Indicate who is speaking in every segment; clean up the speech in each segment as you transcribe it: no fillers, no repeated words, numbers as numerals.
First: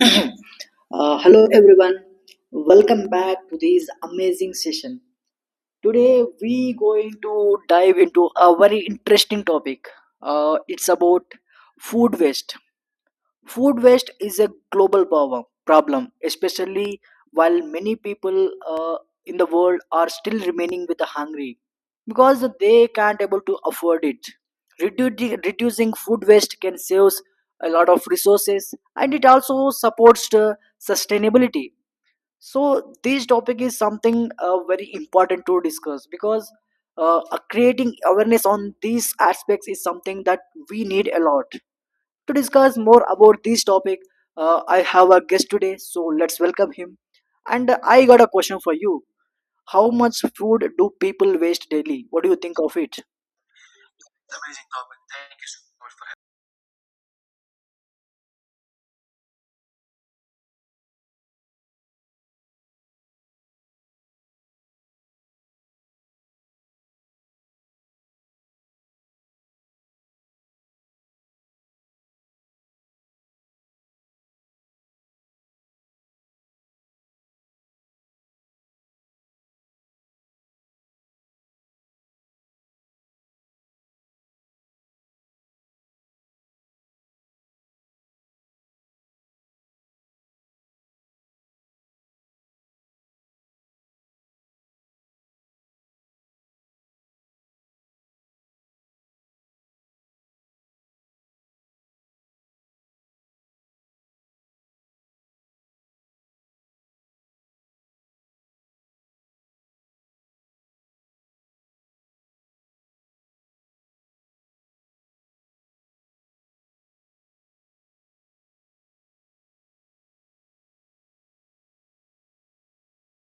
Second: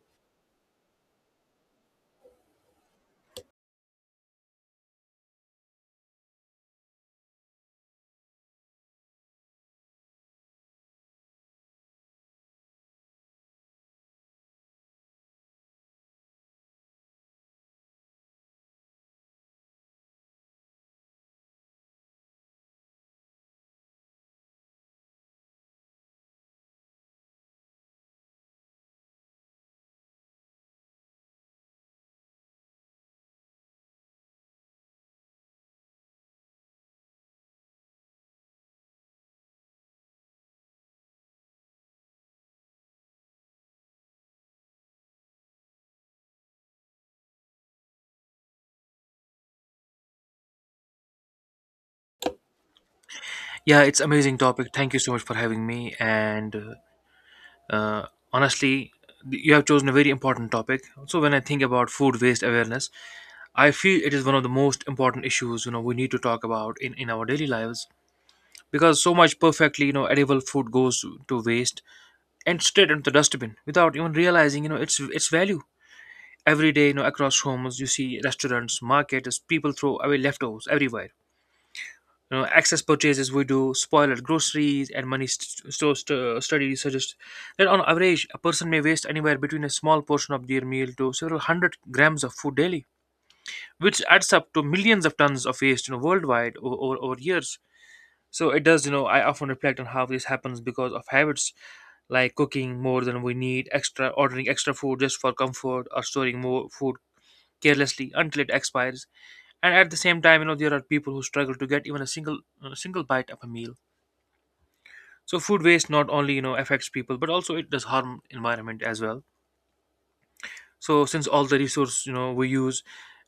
Speaker 1: Hello everyone, welcome back to this amazing session. Today we going to dive into a very interesting topic. It's about food waste. Food waste is a global problem especially while many people in the world are still remaining with the hungry because they can't able to afford it. Reducing food waste can save a lot of resources, and it also supports the sustainability. So this topic is something very important to discuss, because creating awareness on these aspects is something that we need a lot. To discuss more about this topic, I have a guest today, so let's welcome him. And I got a question for you. How much food do people waste daily? What do you think of it?
Speaker 2: Yeah, it's amazing topic. Thank you so much for having me. And uh, honestly, you have chosen a very important topic. So when I think about food waste awareness, I feel it is one of the most important issues we need to talk about in our daily lives because so much perfectly edible food goes to waste and straight into the dustbin without even realizing its value. Every day, across homes, you see restaurants, markets, people throw away leftovers everywhere. Excess purchases we do, spoiled groceries, and money st- store st- studies suggest that on average, a person may waste anywhere between a small portion of their meal to several hundred grams of food daily, which adds up to millions of tons of waste, worldwide over years. So it does. I often reflect on how this happens because of habits like cooking more than we need, extra ordering extra food just for comfort, or storing more food carelessly until it expires. And at the same time, there are people who struggle to get even a single bite of a meal. So food waste not only affects people, but also it does harm environment as well. So since all the resource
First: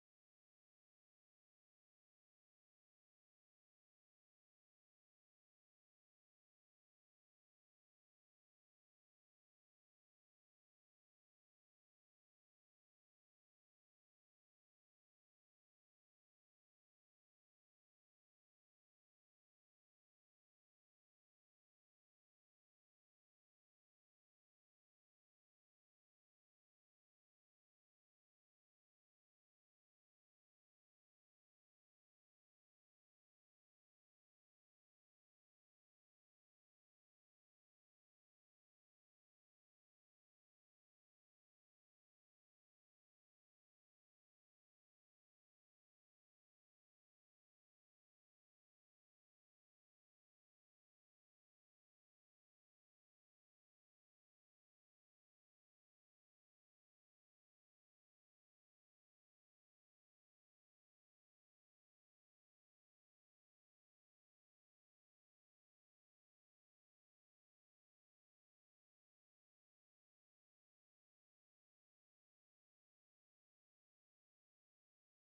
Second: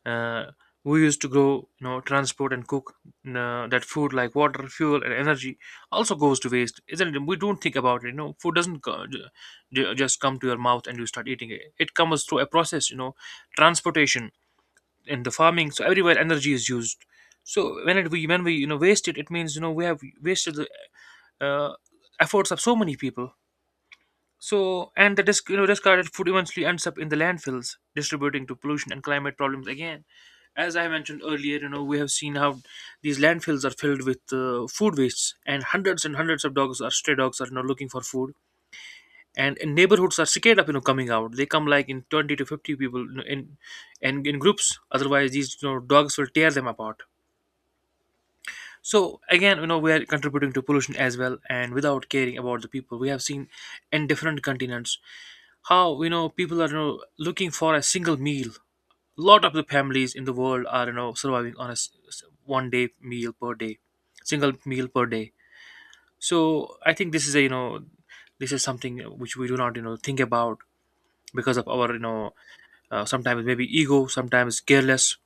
Speaker 2: uh, we use to grow, transport and cook that food like water, fuel, and energy also goes to waste, isn't it? We don't think about it. Food doesn't just come to your mouth and you start eating it. It comes through a process, transportation and the farming. So everywhere energy is used. So when we waste it, it means we have wasted the uh, efforts of so many people. So, and the discarded food eventually ends up in the landfills, distributing to pollution and climate problems again. As I mentioned earlier, we have seen how these landfills are filled with food wastes, and hundreds of dogs or stray dogs are looking for food. And in neighborhoods are scared of coming out. They come like in 20 to 50 people in groups. Otherwise, these dogs will tear them apart. So again, we are contributing to pollution as well, and without caring about the people, we have seen in different continents how people are looking for a single meal. A lot of the families in the world are surviving on a one day meal per day, single meal per day. So I think this is something which we do not think about because of our sometimes maybe ego, sometimes careless.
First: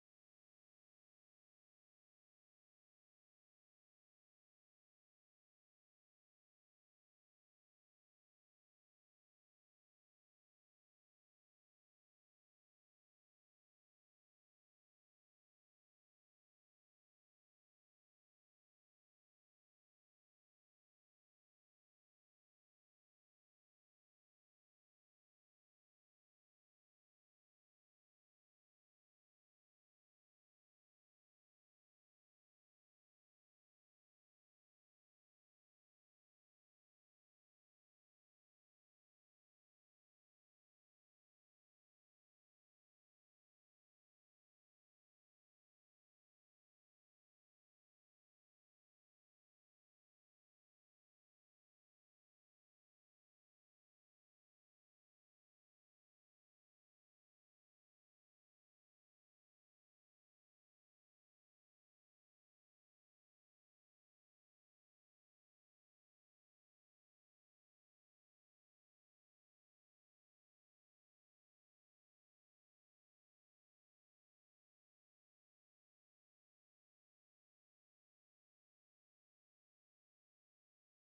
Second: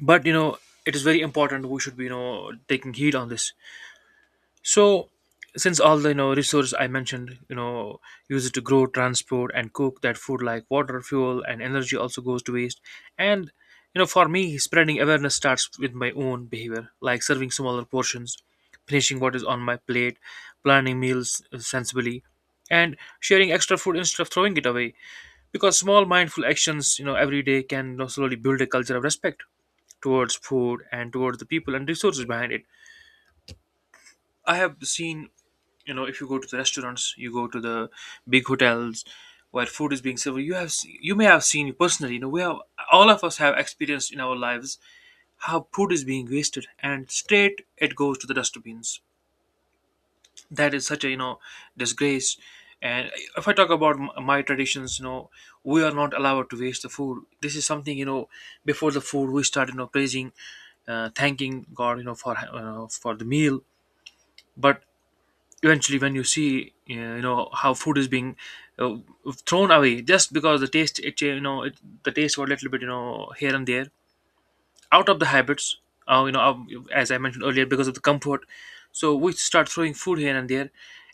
Speaker 2: But it is very important. We should be taking heed on this. So, since all the resource I mentioned, use it to grow, transport, and cook that food like water, fuel, and energy also goes to waste. And for me, spreading awareness starts with my own behavior, like serving smaller portions, finishing what is on my plate, planning meals sensibly, and sharing extra food instead of throwing it away. Because small mindful actions, every day can slowly build a culture of respect towards food and towards the people and resources behind it. I have seen if you go to the restaurants, you go to the big hotels where food is being served, you may have seen personally, we have all of us have experienced in our lives how food is being wasted and straight it goes to the dustbins. That is such a disgrace. And if I talk about my traditions, we are not allowed to waste the food. This is something, before the food we start praising thanking god for the meal. But eventually when you see how food is being uh, thrown away just because the taste it cha- you know it, the taste got a little bit, here and there, out of the habits, as I mentioned earlier, because of the comfort. So we start throwing food here and there.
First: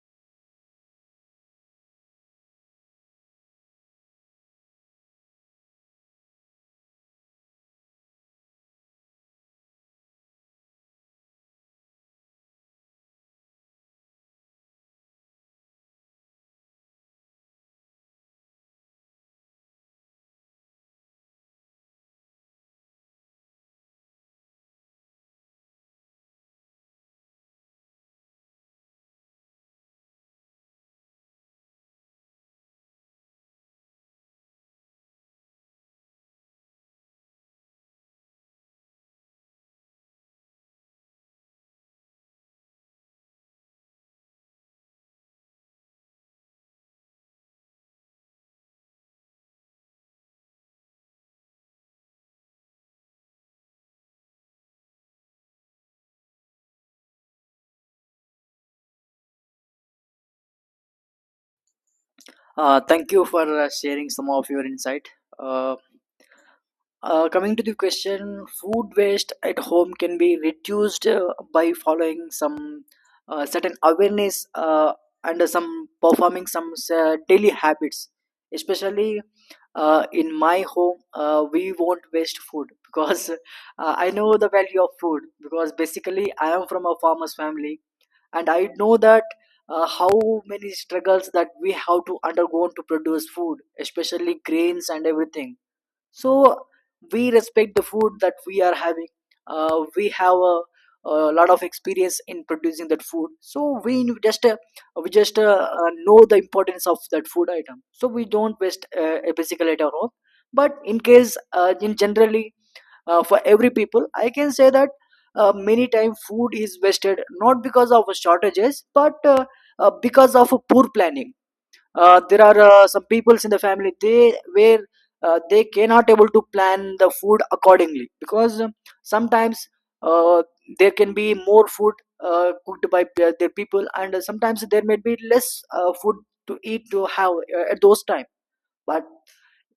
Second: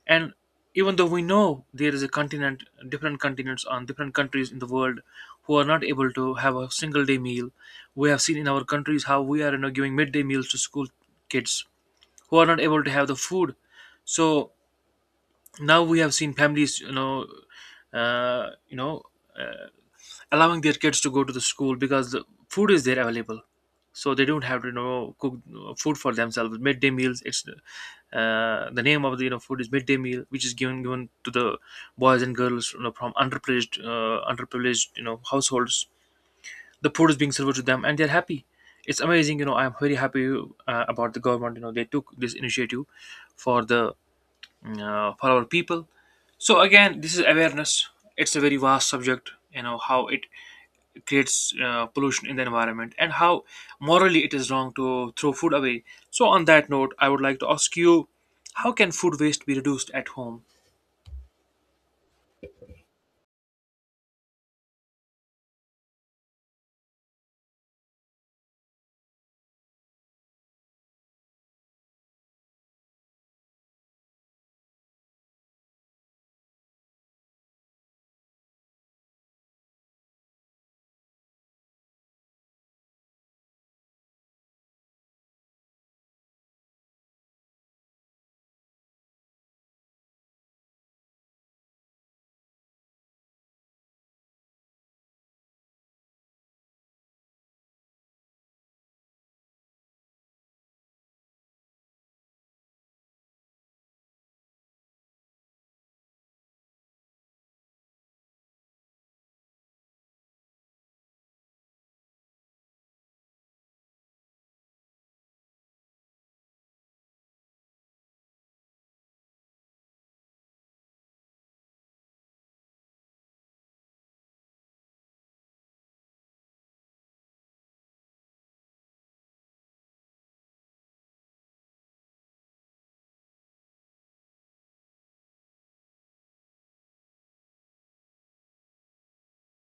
Speaker 2: And even though we know there is a continent different continents on different countries in the world who are not able to have a single day meal, we have seen in our countries how we are giving midday meals to school kids who are not able to have the food. So now we have seen families uh, you know uh, allowing their kids to go to the school because the food is there available, so they don't have to cook food for themselves. Midday meals, it's the name of the food is midday meal, which is given to the boys and girls from underprivileged households. The food is being served to them and they're happy. It's amazing. I'm very happy about the government. They took this initiative for the, for our people. So again, this is awareness. It's a very vast subject, how it creates pollution in the environment and how morally it is wrong to throw food away. So on that note, I would like to ask you, how can food waste be reduced at home?
Speaker 1: Thank you for sharing some of your insight. Uh, Coming to the question, food waste at home can be reduced by following some certain awareness and some performing some daily habits, especially in my home we won't waste food because I know the value of food, because basically I am from a farmer's family, and I know that how many struggles that we have to undergo to produce food, especially grains and everything. So we respect the food that we are having. We have a lot of experience in producing that food, so we knew- just we just know the importance of that food item, so we don't waste a basically at our home. But in case, in generally, for every people I can say that many times food is wasted not because of shortages, but because of poor planning. There are some peoples in the family they where they cannot able to plan the food accordingly, because sometimes uh, there can be more food cooked by their people, and sometimes there may be less food to eat to have at those time. But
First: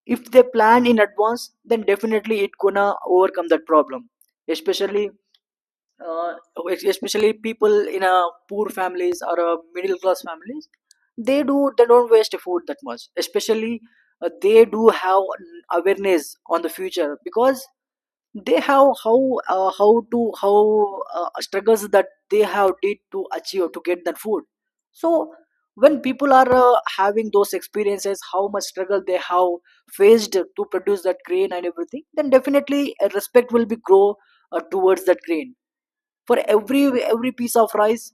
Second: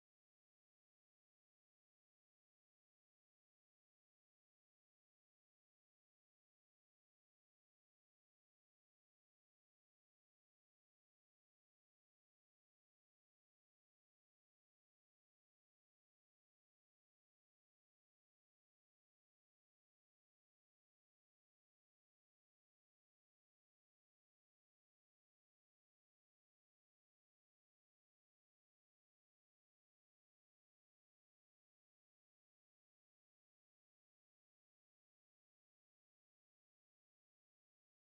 Speaker 1: if they plan in advance, then definitely it gonna overcome that problem. Especially uh, especially people in a poor families or a middle class families, they do they don't waste food that much. Especially they do have an awareness on the future, because they have how to how struggles that they have did to achieve to get that food. So when people are having those experiences how much struggle they have faced to produce that grain and everything, then definitely a respect will be grow towards that grain. For every piece of rice,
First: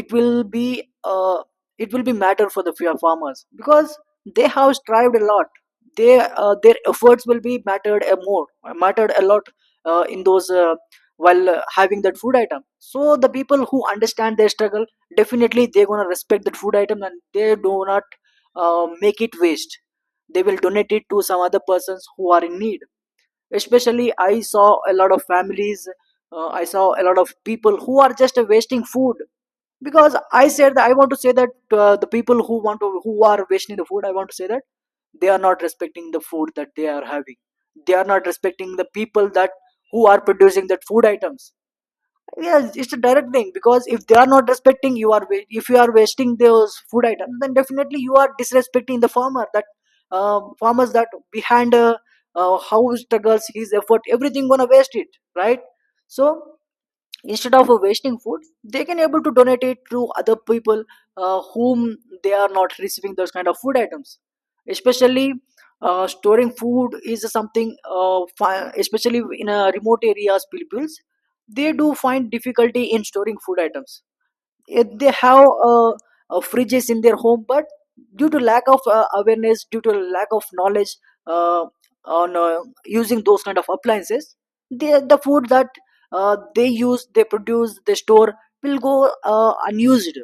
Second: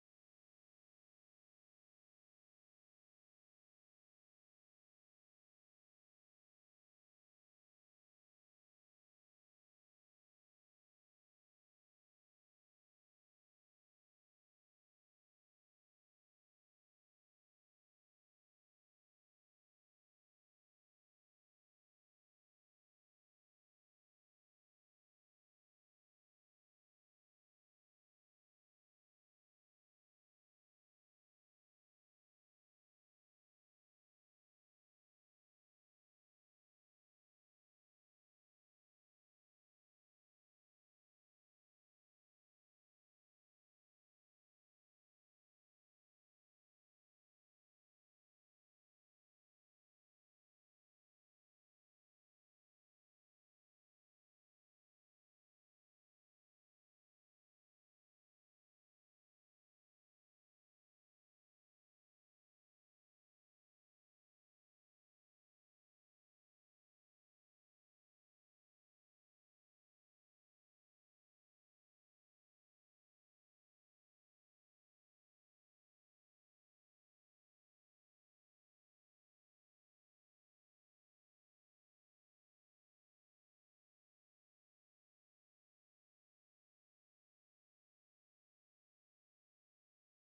Speaker 1: it will be uh, it will be matter for the farmers, because they have strived a lot. They their efforts will be mattered a more mattered a lot in those while having that food item. So the people who understand their struggle, definitely they're going to respect that food item, and they do not make it waste. They will donate it to some other persons who are in need. Especially I saw a lot of families, I saw a lot of people who are just wasting food. Because I said that I want to say that the people who want to who are wasting the food, I want to say that they are not respecting the food that they are having. They are not respecting the people that who are producing that food items. Yes, it's a direct thing, because if they are not respecting, you are if you are wasting those food items, then definitely you are disrespecting the farmer. That farmers that behind how he struggles, his effort, everything gonna waste it, right? So instead of wasting food, they can able to donate it to other people whom they are not receiving those kind of food items. Especially storing food is something especially in remote areas peoples, they do find difficulty in storing food items. They have fridges in their home, but due to lack of awareness, due to lack of knowledge uh, on using those kind of appliances, they, the food that they use, they produce, they store will go unused.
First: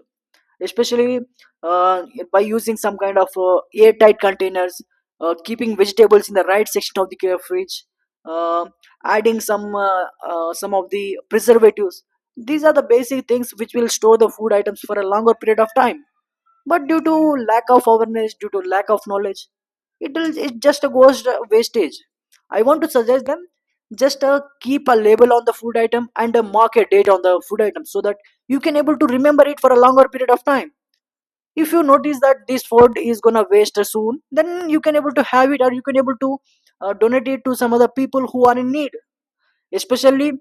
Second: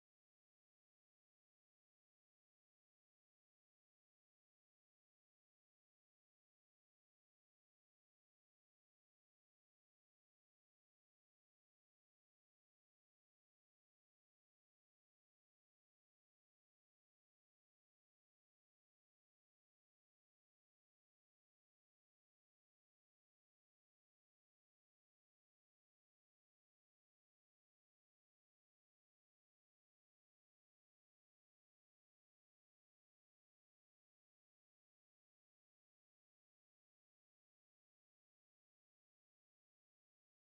Speaker 1: Especially uh, by using some kind of airtight containers, keeping vegetables in the right section of the fridge, uh, adding some of the preservatives. These are the basic things which will store the food items for a longer period of time. But due to lack of awareness, due to lack of knowledge, it will it just goes wastage. I want to suggest them, just keep a label on the food item and a market date on the food item, so that you can able to remember it for a longer period of time. If you notice that this food is gonna waste soon, then you can able to have it, or you can able to donate it to some other people who are in need. Especially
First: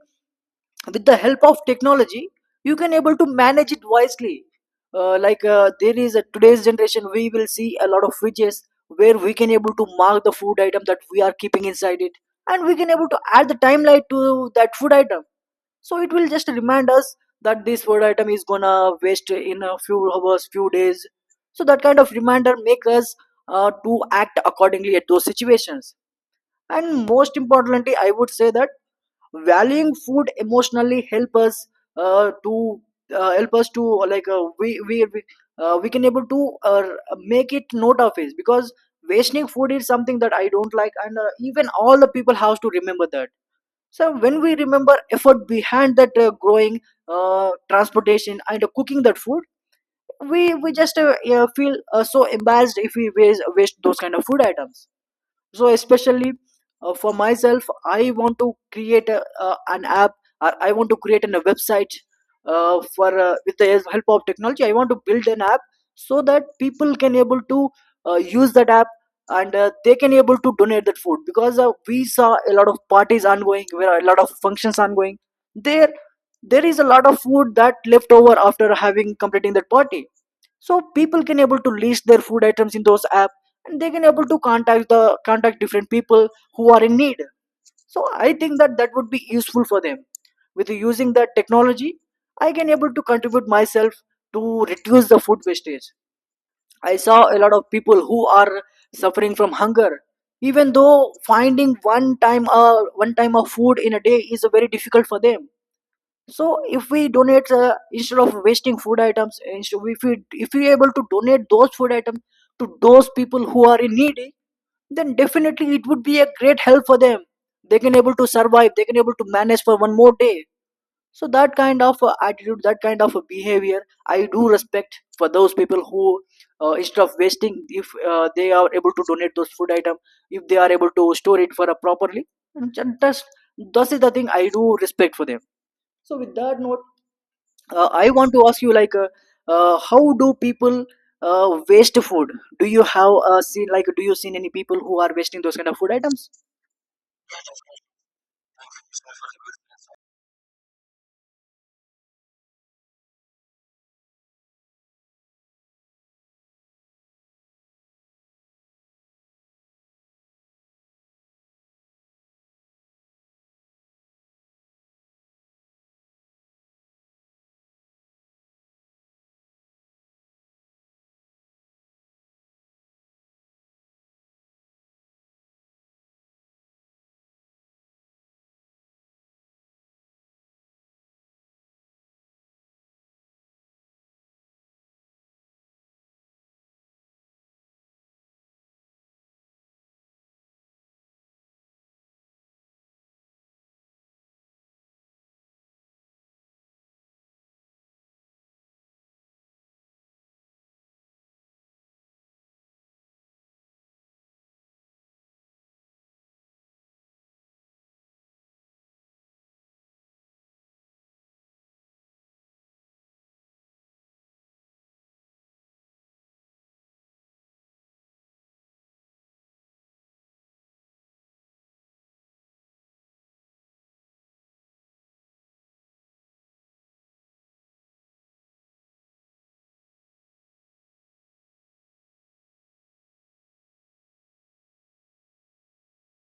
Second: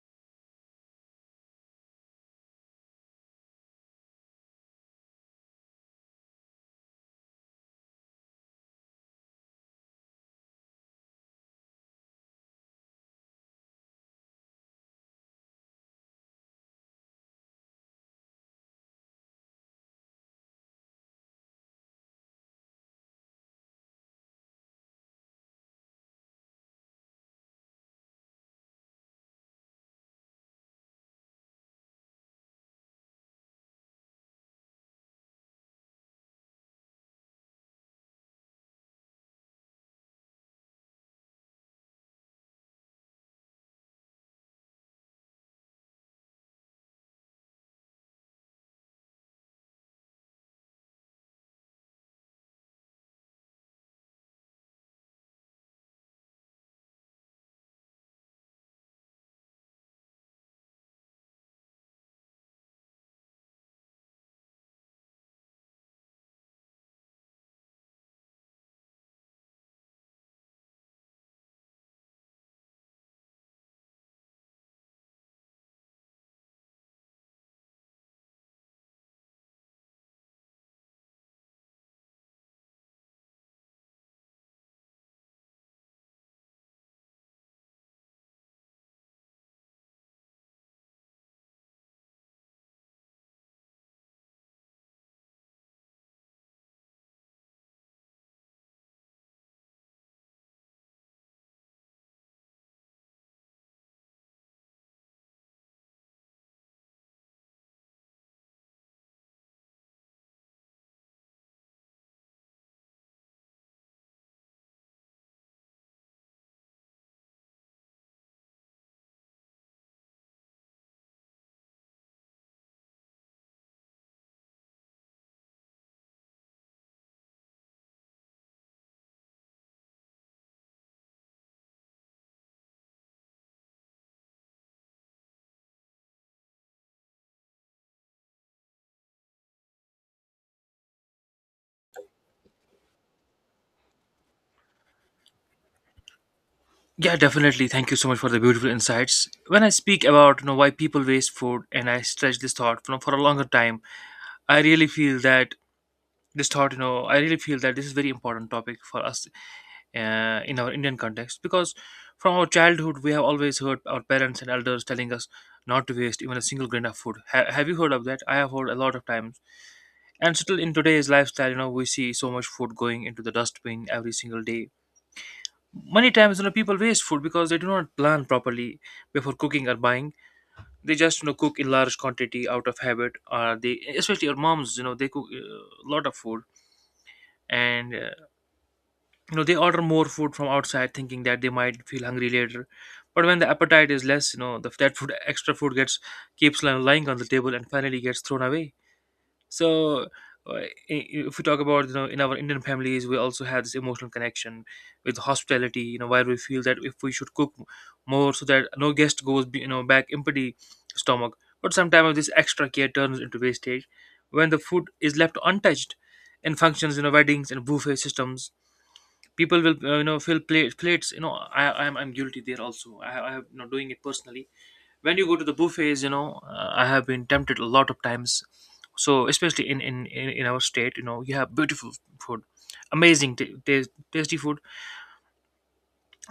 Speaker 1: with the help of technology, you can able to manage it wisely. Like there is a today's generation, we will see a lot of fridges where we can able to mark the food item that we are keeping inside it, and we can able to add the timeline to that food item, so it will just remind us that this food item is gonna waste in a few hours few days. So that kind of reminder make us to act accordingly at those situations. And most importantly, I would say that valuing food emotionally help us to help us to like we can able to make it note of it, because wasting food is something that I don't like, and even all the people have to remember that. So when we remember effort behind that growing transportation and cooking that food, we just yeah, feel so embarrassed if we waste those kind of food items. So especially for myself, I want to create an app, or I want to create a website for with the help of technology I want to build an app, so that people can able to use that app, and they can able to donate that food. Because we saw a lot of parties ongoing, where a lot of functions ongoing, there there is a lot of food that left over after having completing that party. So people can able to list their food items in those app, and they can able to contact different people who are in need. So I think that that would be useful for them. With using that technology, I can able to contribute myself to reduce the food wastage. I saw a lot of people who are suffering from hunger, even though finding one time a one time of food in a day is very difficult for them. So if we donate instead of wasting food items, instead if we able to donate those food items to those people who are in need, then definitely it would be a great help for them. They can able to survive, they can able to manage for one more day. So that kind of attitude, that kind of behavior, I do respect for those people who instead of wasting, if they are able to donate those food item, if they are able to store it for a properly, just that is the thing I do respect for them. So with that note, I want to ask you, like how do people waste food? Do you have seen, like do you seen any people who are wasting those kind of food items?
Speaker 2: Yeah, definitely, thank you so much for the beautiful insights. When I speak about, why people waste food, and I stretch this thought, for a longer time, I really feel that this thought. I really feel that this is very important topic for us, in our Indian context, because from our childhood we have always heard our parents and elders telling us not to waste even a single grain of food. Ha- have you heard of that? I have heard a lot of times. And still in today's lifestyle, we see so much food going into the dustbin every single day. Many times, people waste food because they do not plan properly before cooking or buying. They just, cook in large quantity out of habit, or they especially our moms, they cook a lot of food, and they order more food from outside thinking that they might feel hungry later. But when the appetite is less, that food extra food gets keeps li- lying on the table and finally gets thrown away. So if we talk about, in our Indian families, we also have this emotional connection with hospitality, where we feel that if we should cook more so that no guest goes, back empty stomach. But sometimes this extra care turns into wastage when the food is left untouched in functions, weddings and buffet systems, people will fill plates. I'm guilty there also. I have not doing it personally. When you go to the buffets, I have been tempted a lot of times. So especially in our state, you have beautiful food, amazing tasty food.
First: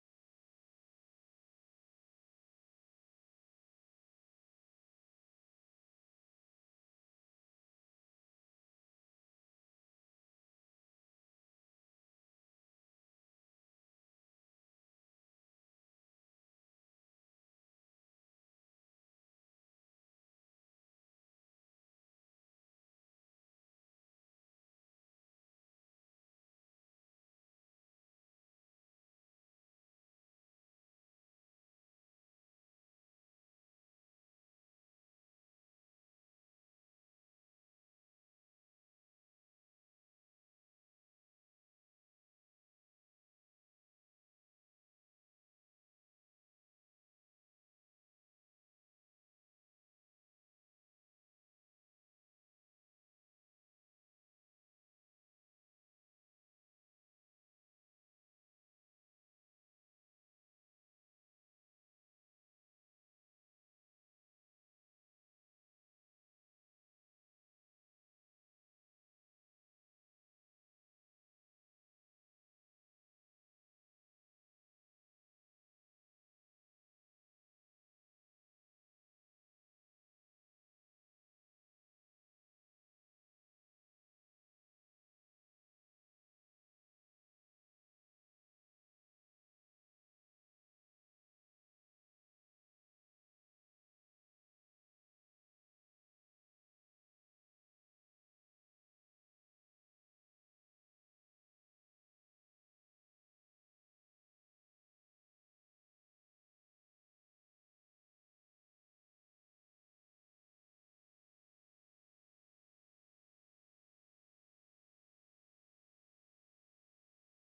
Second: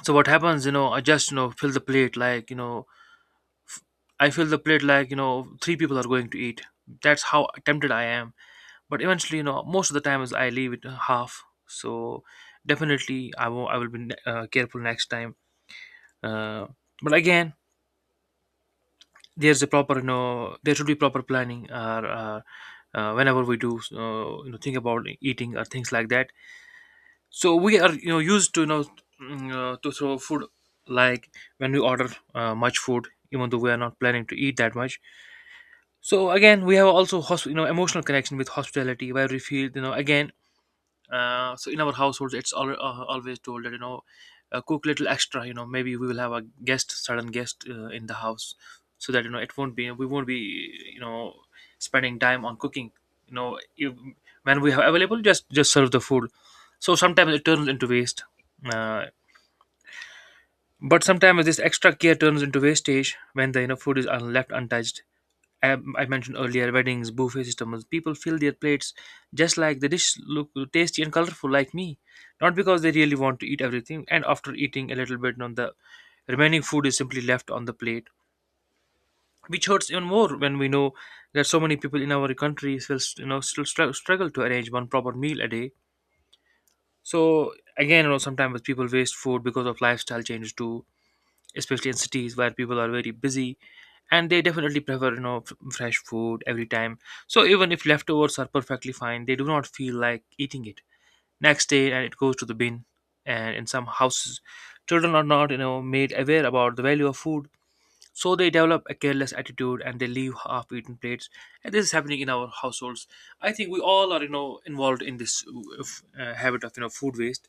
Speaker 2: So what happens, I just fill the plate like, f- I fill the plate like three people are going to eat. That's how tempted I am. But eventually, most of the times I leave it half. So definitely I will be careful next time. uh, but again, there's a proper you know there should be proper planning, or whenever we do think about eating or things like that. So we are, used to throw food, like when we order much food even though we are not planning to eat that much. So again, we have also emotional connection with hospitality where we feel, again, so in our households it's always told that, cook little extra, maybe we will have a guest in the house, so that, it won't be we won't be, spending time on cooking. you know you, when we have available, just serve the food. So sometimes it turns into waste. uh, but sometimes this extra care turns into wastage when the food is left untouched. I mentioned earlier, weddings, buffet systems, people fill their plates just like the dish look tasty and colorful like me, not because they really want to eat everything. And after eating a little bit, on the remaining food is simply left on the plate, which hurts even more when we know that so many people in our country still, still struggle to arrange one proper meal a day. So again, sometimes people waste food because of lifestyle changes too, especially in cities where people are very busy, and they definitely prefer fresh food every time. So even if leftovers are perfectly fine, they do not feel like eating it next day and it goes to the bin. And in some houses, children are not made aware about the value of food, so they develop a careless attitude and they leave half eaten plates. And this is happening in our households. I think we all are involved in this habit of food waste.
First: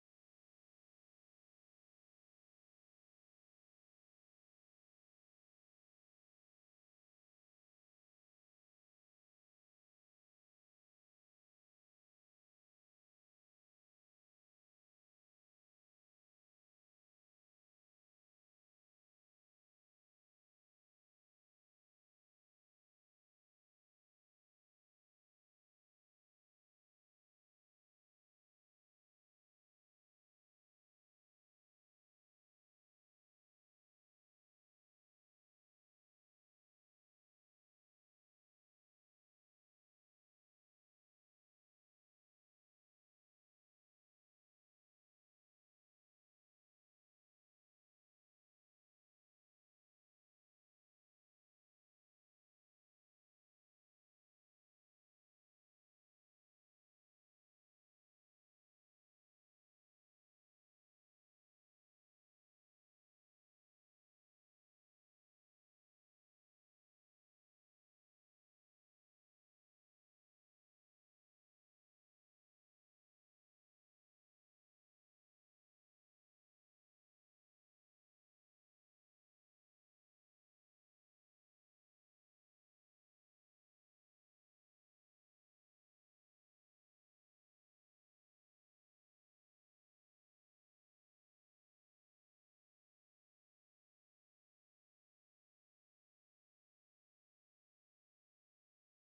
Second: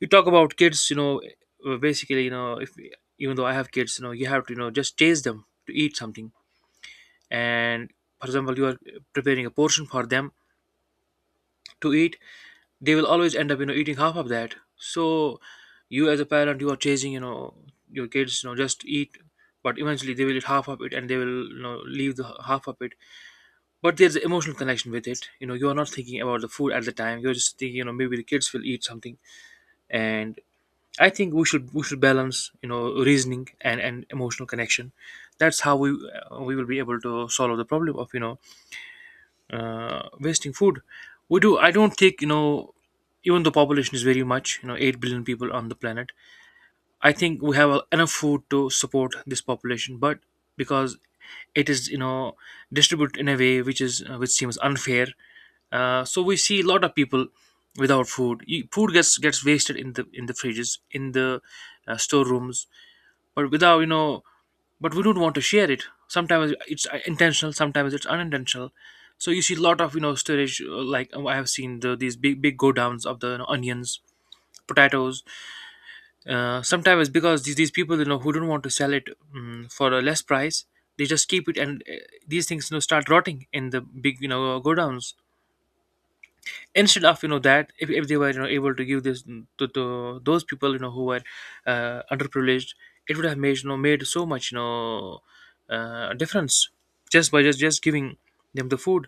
Speaker 2: You talk about kids, basically, if even though I have kids, you have to just chase them to eat something. And for example, you are preparing a portion for them to eat. They will always end up eating half of that. So you as a parent, you are chasing, your kids, just eat. But eventually they will eat half of it and they will leave the half of it. But there's an emotional connection with it. You are not thinking about the food at the time, you're just thinking, maybe the kids will eat something. And I think we should balance, reasoning and emotional connection. That's how we will be able to solve the problem of wasting food. We do. I don't think, even though population is very much, you know, 8 billion people on the planet. I think we have enough food to support this population, but because it is distributed in a way which is which seems unfair. So we see a lot of people without food. You, food gets wasted in the fridges, in the storerooms, but without you know but we don't want to share it. Sometimes it's intentional, sometimes it's unintentional. So you see a lot of storage, like I have seen the, these big big go downs of the, onions, potatoes. Sometimes because these people who don't want to sell it for a less price, they just keep it, and these things start rotting in the big go downs, instead of that if they were able to give this to those people who were underprivileged, it would have made made so much difference just by just giving them the food.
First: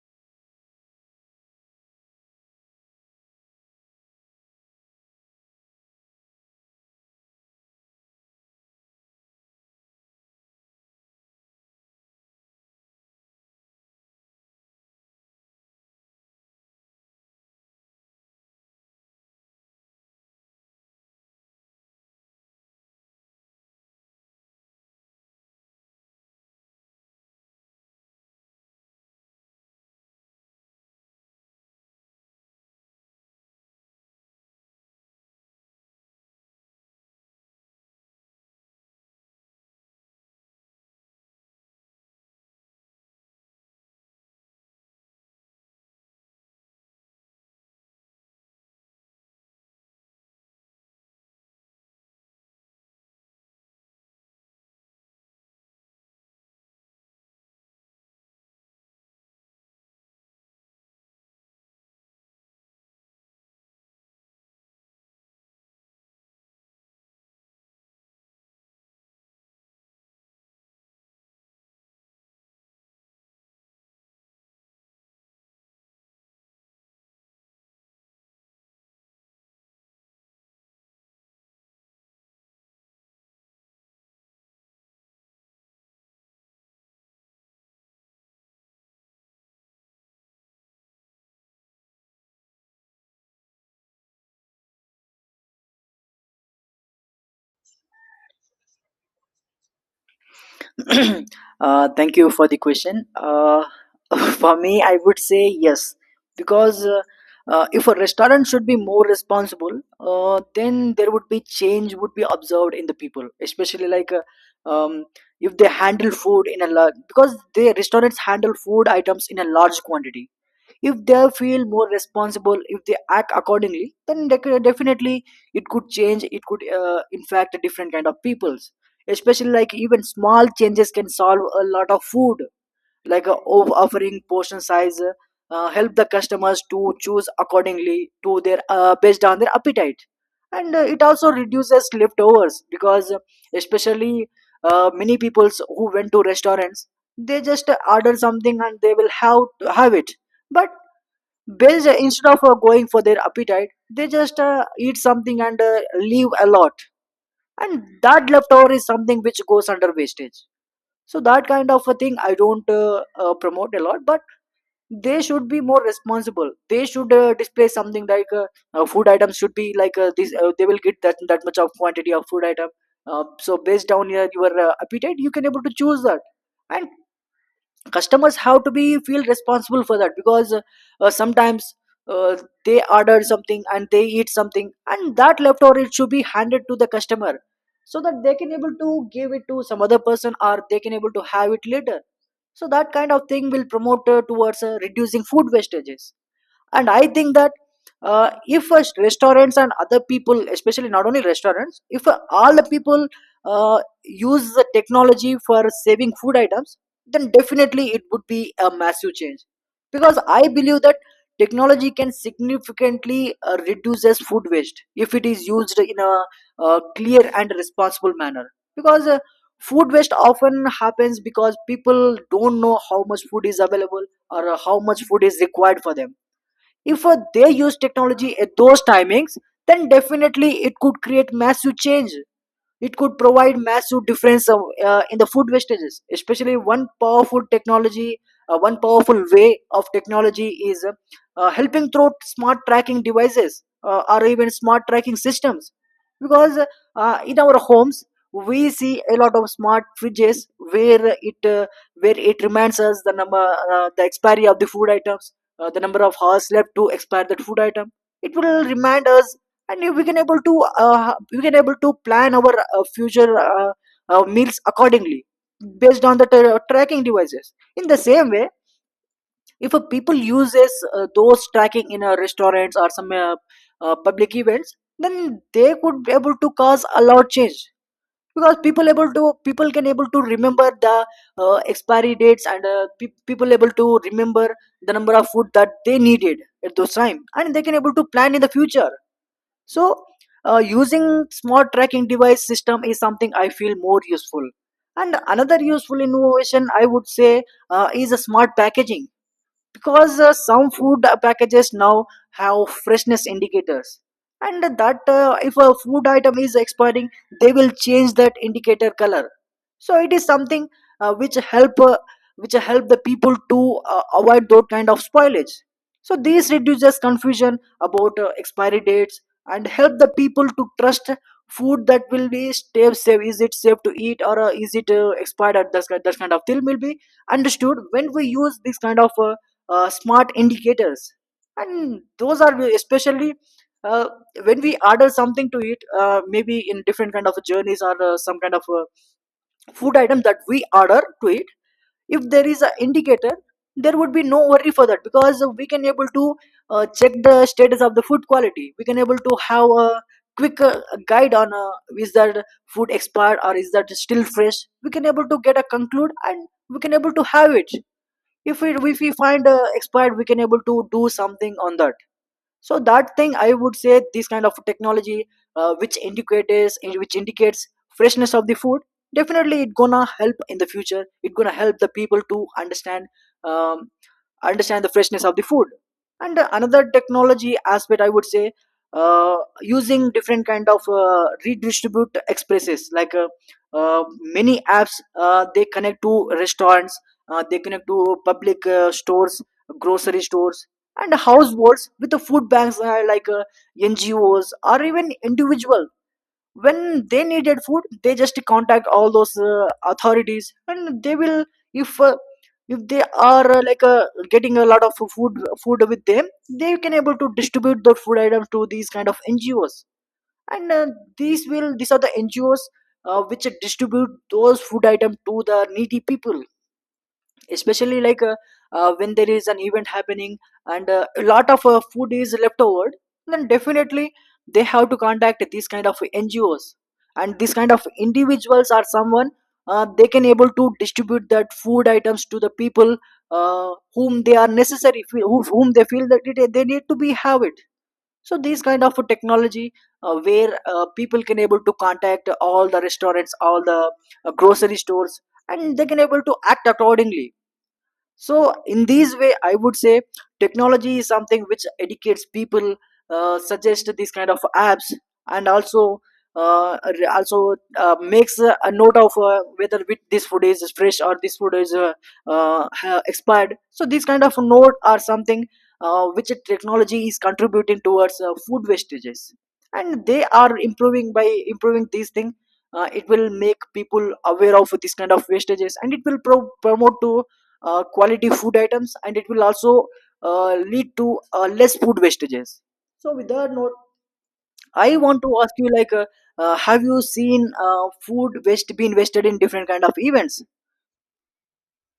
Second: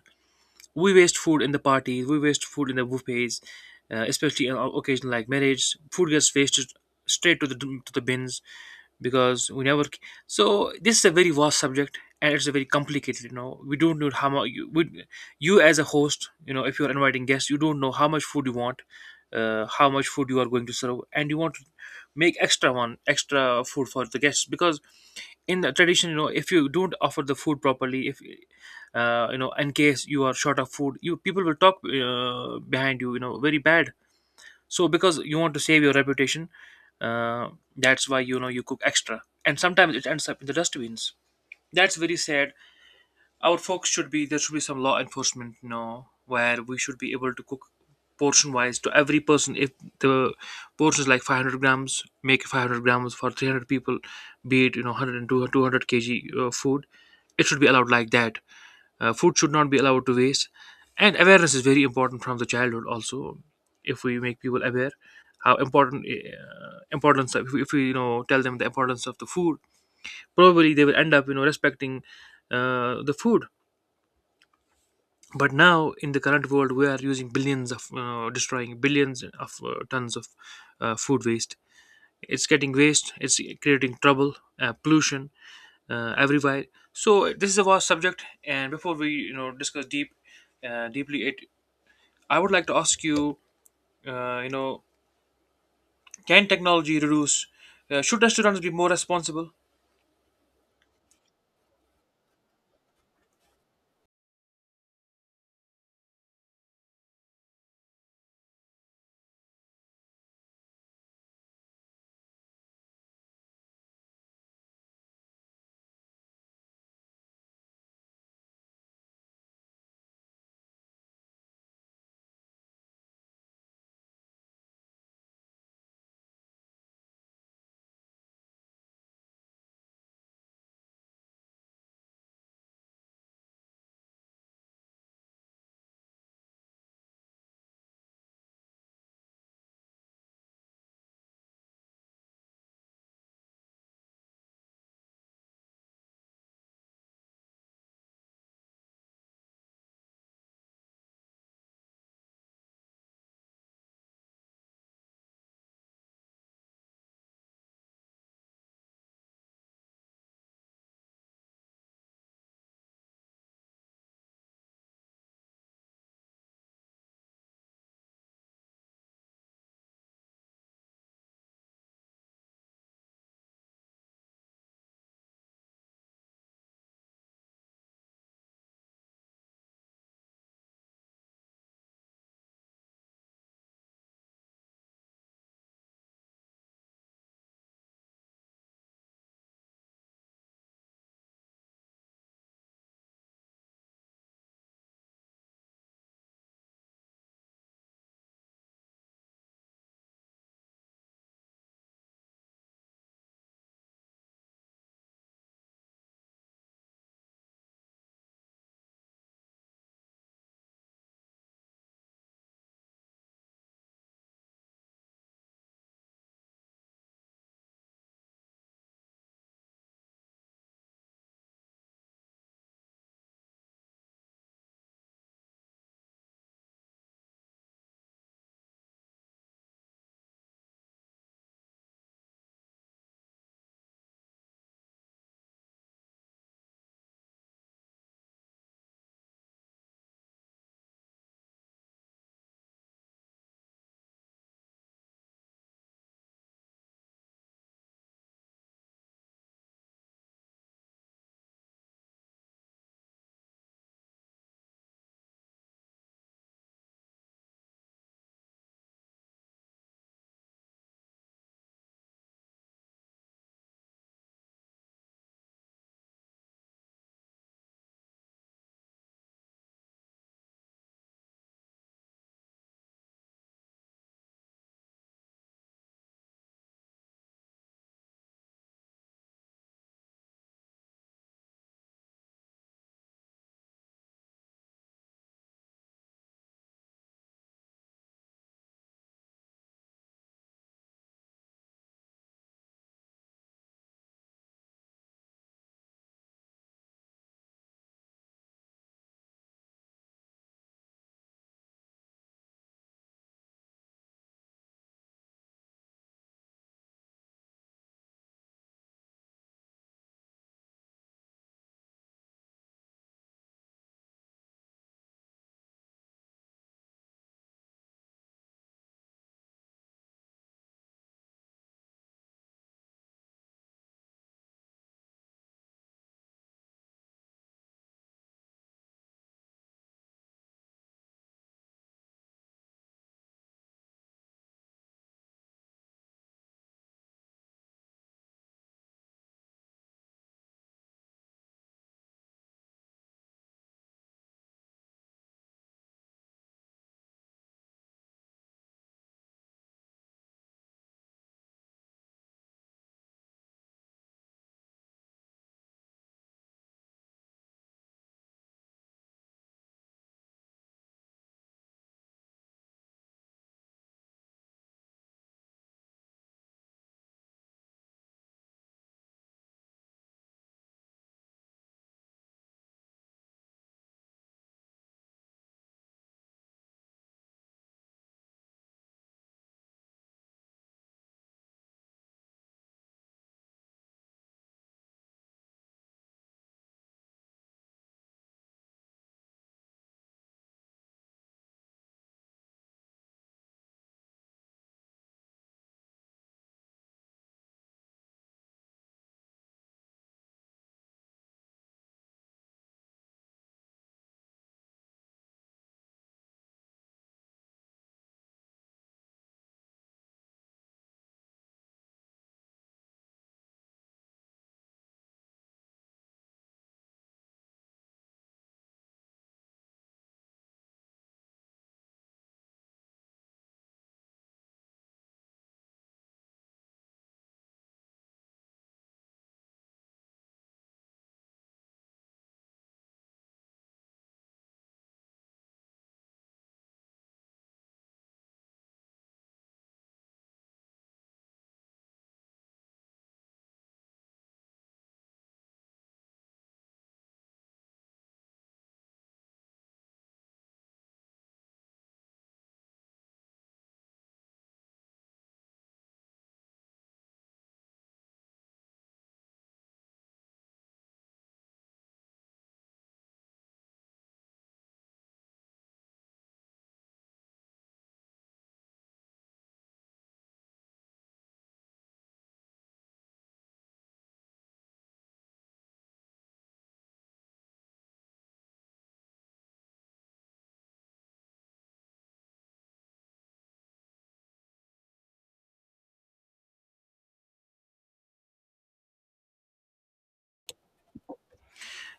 Speaker 2: We waste food in the parties, we waste food in the buffets, especially on occasion like marriage, food gets wasted straight to the bins, because we never. So this is a very vast subject, and it's a very complicated. We don't know how much you would, you as a host, if you're inviting guests, you don't know how much food you want, how much food you are going to serve, and you want to make extra one extra food for the guests, because in the tradition, if you don't offer the food properly, if in case you are short of food, you people will talk behind you, you know very bad. So because you want to save your reputation, uh, that's why you cook extra and sometimes it ends up in the dustbins. That's very sad. Our folks should be, there should be some law enforcement, where we should be able to cook portion wise to every person. If the portion is like 500 grams, make 500 grams for 300 people, be it 100 200 kg food. It should be allowed like that. Food should not be allowed to waste, and awareness is very important from the childhood. Also, if we make people aware how important importance of, if we tell them the importance of the food, probably they will end up respecting the food. But now in the current world, we are using billions of destroying billions of tons of food waste. It's getting waste. It's creating trouble, pollution everywhere. So this is a vast subject, and before we discuss deep, deeply it, I would like to ask you, uh, you know, can technology reduce? Should restaurants be more responsible?
Speaker 1: Thank you for the question. For me, I would say yes, because if a restaurant should be more responsible, then there would be change would be observed in the people. Especially like um, if they handle food in a large, because they restaurants handle food items in a large quantity. If they feel more responsible, if they act accordingly, then definitely it could change. It could, in fact, different kind of peoples. Especially like even small changes can solve a lot of food, like offering portion size, help the customers to choose accordingly to their based on their appetite, and it also reduces leftovers because especially many peoples who went to restaurants they just order something and they will have it. But based instead of going for their appetite they just eat something and leave a lot, and that leftover is something which goes under wastage. So that kind of a thing I don't promote a lot, but they should be more responsible. They should display something like food items should be like this, they will get that much of quantity of food item. Uh, so based on your appetite you can able to choose that. And customers have to be feel responsible for that because sometimes uh, they ordered something and they eat something, and that leftover it should be handed to the customer so that they can able to give it to some other person, or they can able to have it later. So that kind of thing will promote towards reducing food wastages. And I think that if restaurants and other people, especially not only restaurants, if all the people uh, use the technology for saving food items, then definitely it would be a massive change. Because I believe that technology can significantly reduces food waste if it is used in a clear and responsible manner. Because food waste often happens because people don't know how much food is available, or how much food is required for them. If they use technology at those timings, then definitely it could create massive change. It could provide massive difference in the food wastages. Especially one powerful technology, one powerful way of technology is helping through smart tracking devices or even smart tracking systems. Because in our homes, we see a lot of smart fridges where it reminds us the number the expiry of the food items, the number of hours left to expire that food item. It will remind us, and we can able to plan our future meals accordingly based on the tracking devices. In the same way, if a people uses those tracking in restaurants or some public events, then they could be able to cause a lot change, because people can able to remember the expiry dates, and people able to remember the number of food that they needed at those time, and they can able to plan in the future. So using smart tracking device system is something I feel more useful. And another useful innovation I would say is a smart packaging, because some food packages now have freshness indicators. And that if a food item is expiring, they will change that indicator color. So it is something uh, which help uh, which help the people to avoid those kind of spoilage. So this reduces confusion about expiry dates, and help the people to trust food that will be stay safe. Is it safe to eat, or is it expired? That kind of thing will be understood when we use this kind of smart indicators. And those are especially uh, when we order something to eat, maybe in different kind of journeys, or some kind of food item that we order to eat. If there is an indicator, there would be no worry for that, because we can able to check the status of the food quality. We can able to have a quick guide on is that food expired, or is that still fresh. We can able to get a conclude and we can able to have it. If we if we find a expert, we can able to do something on that. So that thing I would say this kind of technology uh, which indicates which indicates freshness of the food, definitely it gonna help in the future. It gonna help the people to understand um, understand the freshness of the food. And another technology aspect I would say uh, using different kind of redistribute expresses, like uh, many apps, they connect to restaurants, they connect to public stores, grocery stores, and households with the food banks, like ngos or even individuals. When they needed food they just contact all those authorities, and they will, if uh, if they are like getting a lot of food with them, they can able to distribute the food items to these kind of ngos. And these are the ngos which distribute those food items to the needy people. Especially like when there is an event happening, and a lot of food is left over, then definitely they have to contact these kind of ngos. And these kind of individuals are someone they can able to distribute that food items to the people whom they are necessary fe- who, whom they feel that it, they need to be have it. So these kind of technology where people can able to contact all the restaurants, all the grocery stores, and they can able to act accordingly. So in these way, I would say technology is something which educates people, suggest these kind of apps, and also makes a note of whether with this food is fresh or this food is expired. So these kind of note are something which technology is contributing towards food wastages, and they are improving by improving these things. It will make people aware of this kind of wastages, and it will promote to quality food items, and it will also lead to less food wastages. So with that note I want to ask you like have you seen food waste being wasted in different kind of events?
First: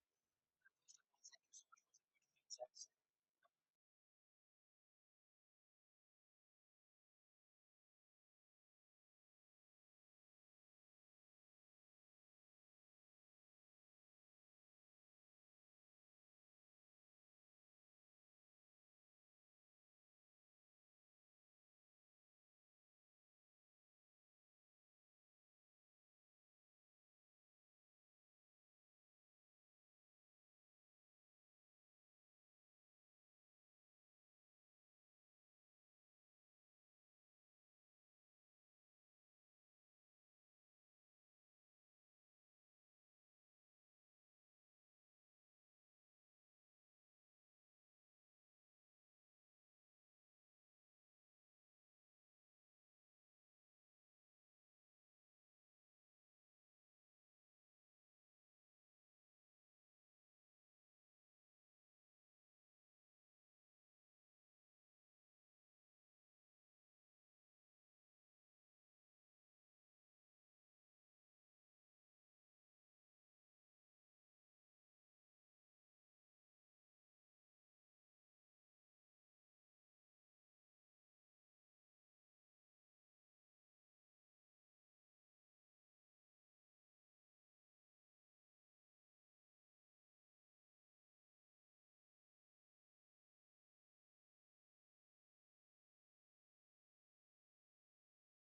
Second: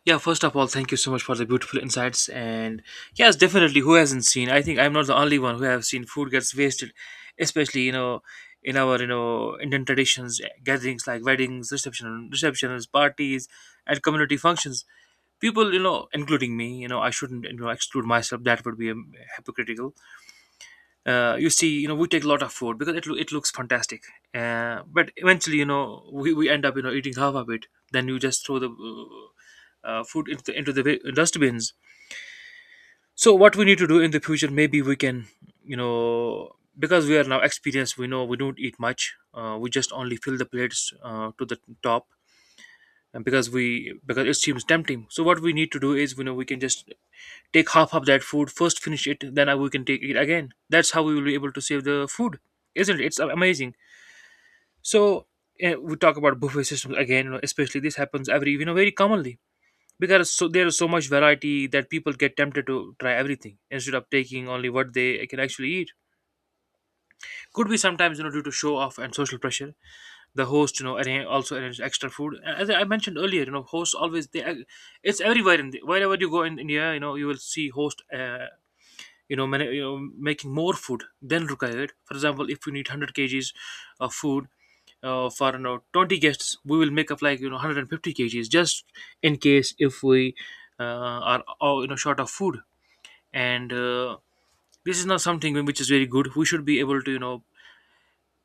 Speaker 2: Yeah, first of all, thank you so much for the beautiful insights. And yes, definitely, who hasn't seen? I think I'm not the only one who have seen food gets wasted, especially in our Indian traditions, gatherings like weddings, reception, receptions, parties, and community functions. People, including me, I shouldn't exclude myself. That would be hypocritical. You see, we take a lot of food because it, it looks fantastic. But eventually, we end up eating half of it, then you just throw the food into the dustbins. So what we need to do in the future, maybe we can, you know because we are now experienced, we know we don't eat much. We just only fill the plates to the top, and because we, because it seems tempting. So what we need to do is, we can just take half of that food first, finish it, then we can take it again. That's how we will be able to save the food. Isn't it? It's amazing. So we talk about buffet systems again, especially this happens every, very commonly, because so there is so much variety that people get tempted to try everything instead of taking only what they can actually eat. Could be sometimes, due to show off and social pressure. The host, arrange, also arranges extra food. And as I mentioned earlier, hosts always they it's everywhere in the, wherever you go in India, you will see host many, making more food than required. For example, if we need 100 kgs of food for 20 guests, we will make up like 150 kgs, just in case if we are short of food. And this is not something which is very good. We should be able to,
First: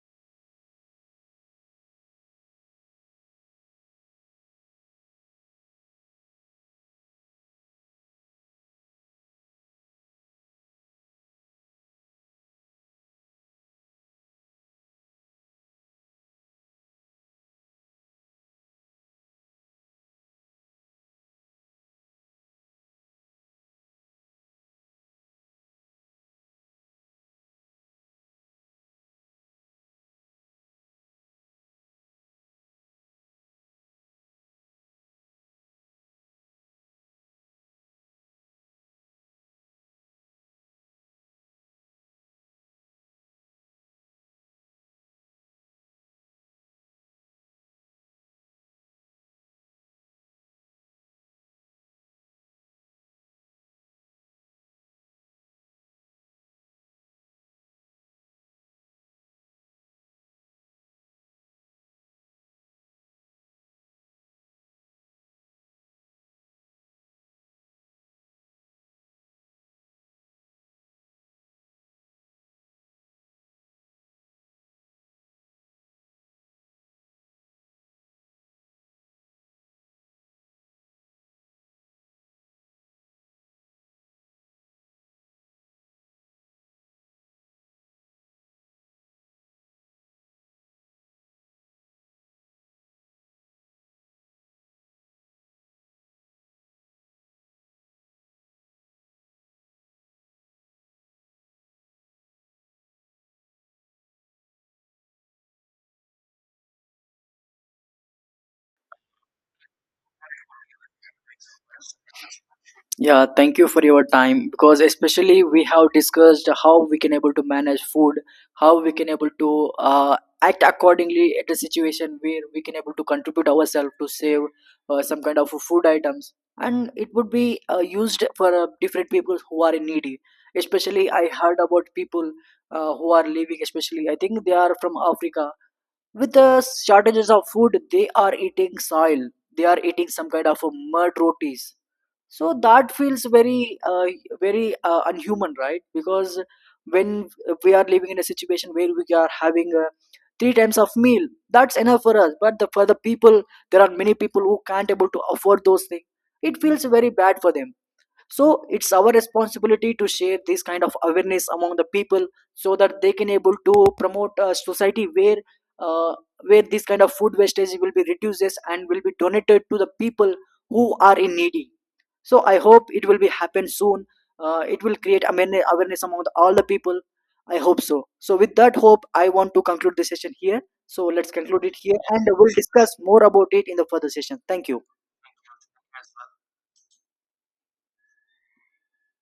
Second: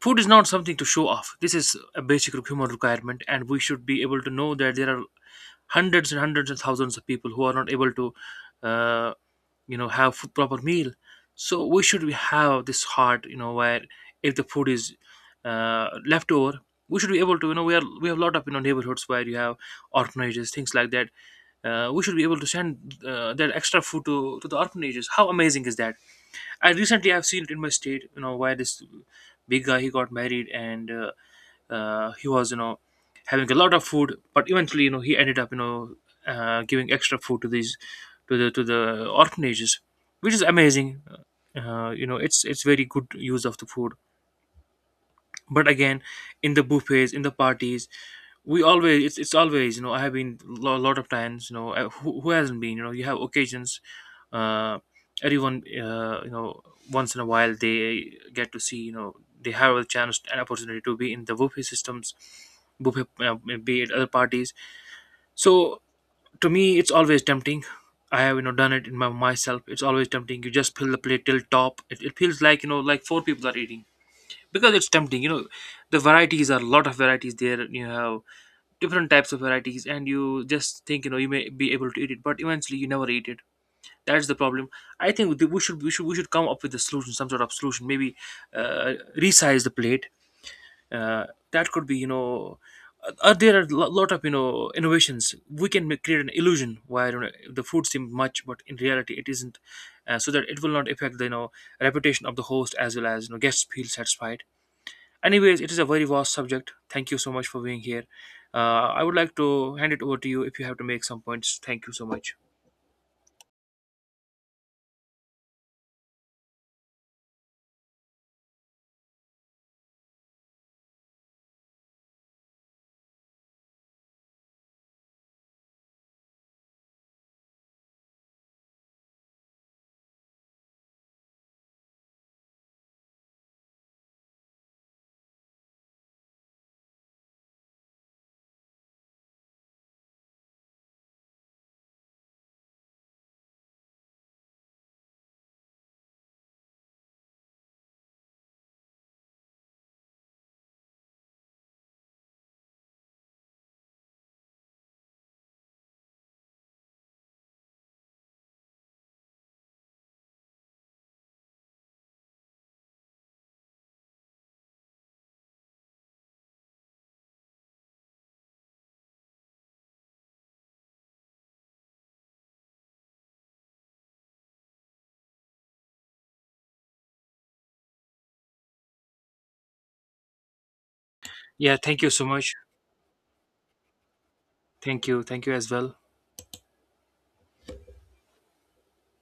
Speaker 2: food is not something to show off. This is a basic human requirement, and we should be able to know that there are hundreds and hundreds and thousands of people who are not able to, uh, have food, proper meal. So we should be have this heart, where if the food is left over, we should be able to, we are, we have a lot of neighborhoods where you have orphanages, things like that. We should be able to send that extra food to the orphanages. How amazing is that? I recently, I've seen it in my state. You know where this big guy, he got married, and he was having a lot of food, but eventually, he ended up giving extra food to these to the orphanages, which is amazing. You know, it's very good use of the food. But again, in the buffets, in the parties, we always, it's always, I have been a lot of times, who hasn't been, you have occasions, uh, everyone, once in a while they get to see, they have a chance, an opportunity to be in the buffet systems, buffet, be it other parties. So to me, it's always tempting. I have, done it in my myself. It's always tempting. You just fill the plate till top. It feels like, like four people are eating, because it's tempting. The varieties are, a lot of varieties there, you have different types of varieties, and you just think, you may be able to eat it, but eventually you never eat it. That's the problem. I think that we should come up with a solution, some sort of solution. Maybe resize the plate uh, that could be, there are a lot of innovations we can make, create an illusion where, the food seems much but in reality it isn't. So that it will not affect the, reputation of the host as well as, guests feel satisfied. Anyways, it is a very vast subject. Thank you so much for being here. I would like to hand it over to you if you have to make some points. Thank you so much.
Speaker 1: Yeah, thank you for your time, because especially we have discussed how we can able to manage food, how we can able to act accordingly at a situation where we can able to contribute ourselves to save some kind of food items, and it would be used for different people who are needy. Especially, I heard about people who are living, especially I think they are from Africa, with the shortages of food. They are eating soil. They are eating some kind of mud rotis. So that feels very very unhuman, right? Because when we are living in a situation where we are having three times of meal, that's enough for us, but the, for the people, there are many people who can't able to afford those things. It feels very bad for them. So it's our responsibility to share this kind of awareness among the people, so that they can able to promote a society uh, where this kind of food wastage will be reduced and will be donated to the people who are in needy. So I hope it will be happen soon. It will create awareness among the, all the people, I hope so. So with that hope I want to conclude this session here. So let's conclude it
Speaker 2: Yeah,
Speaker 1: here
Speaker 2: thank you so
Speaker 1: and
Speaker 2: much.
Speaker 1: we'll discuss more about it in the further session. Thank you.
Speaker 2: Thank you. Thank you as well.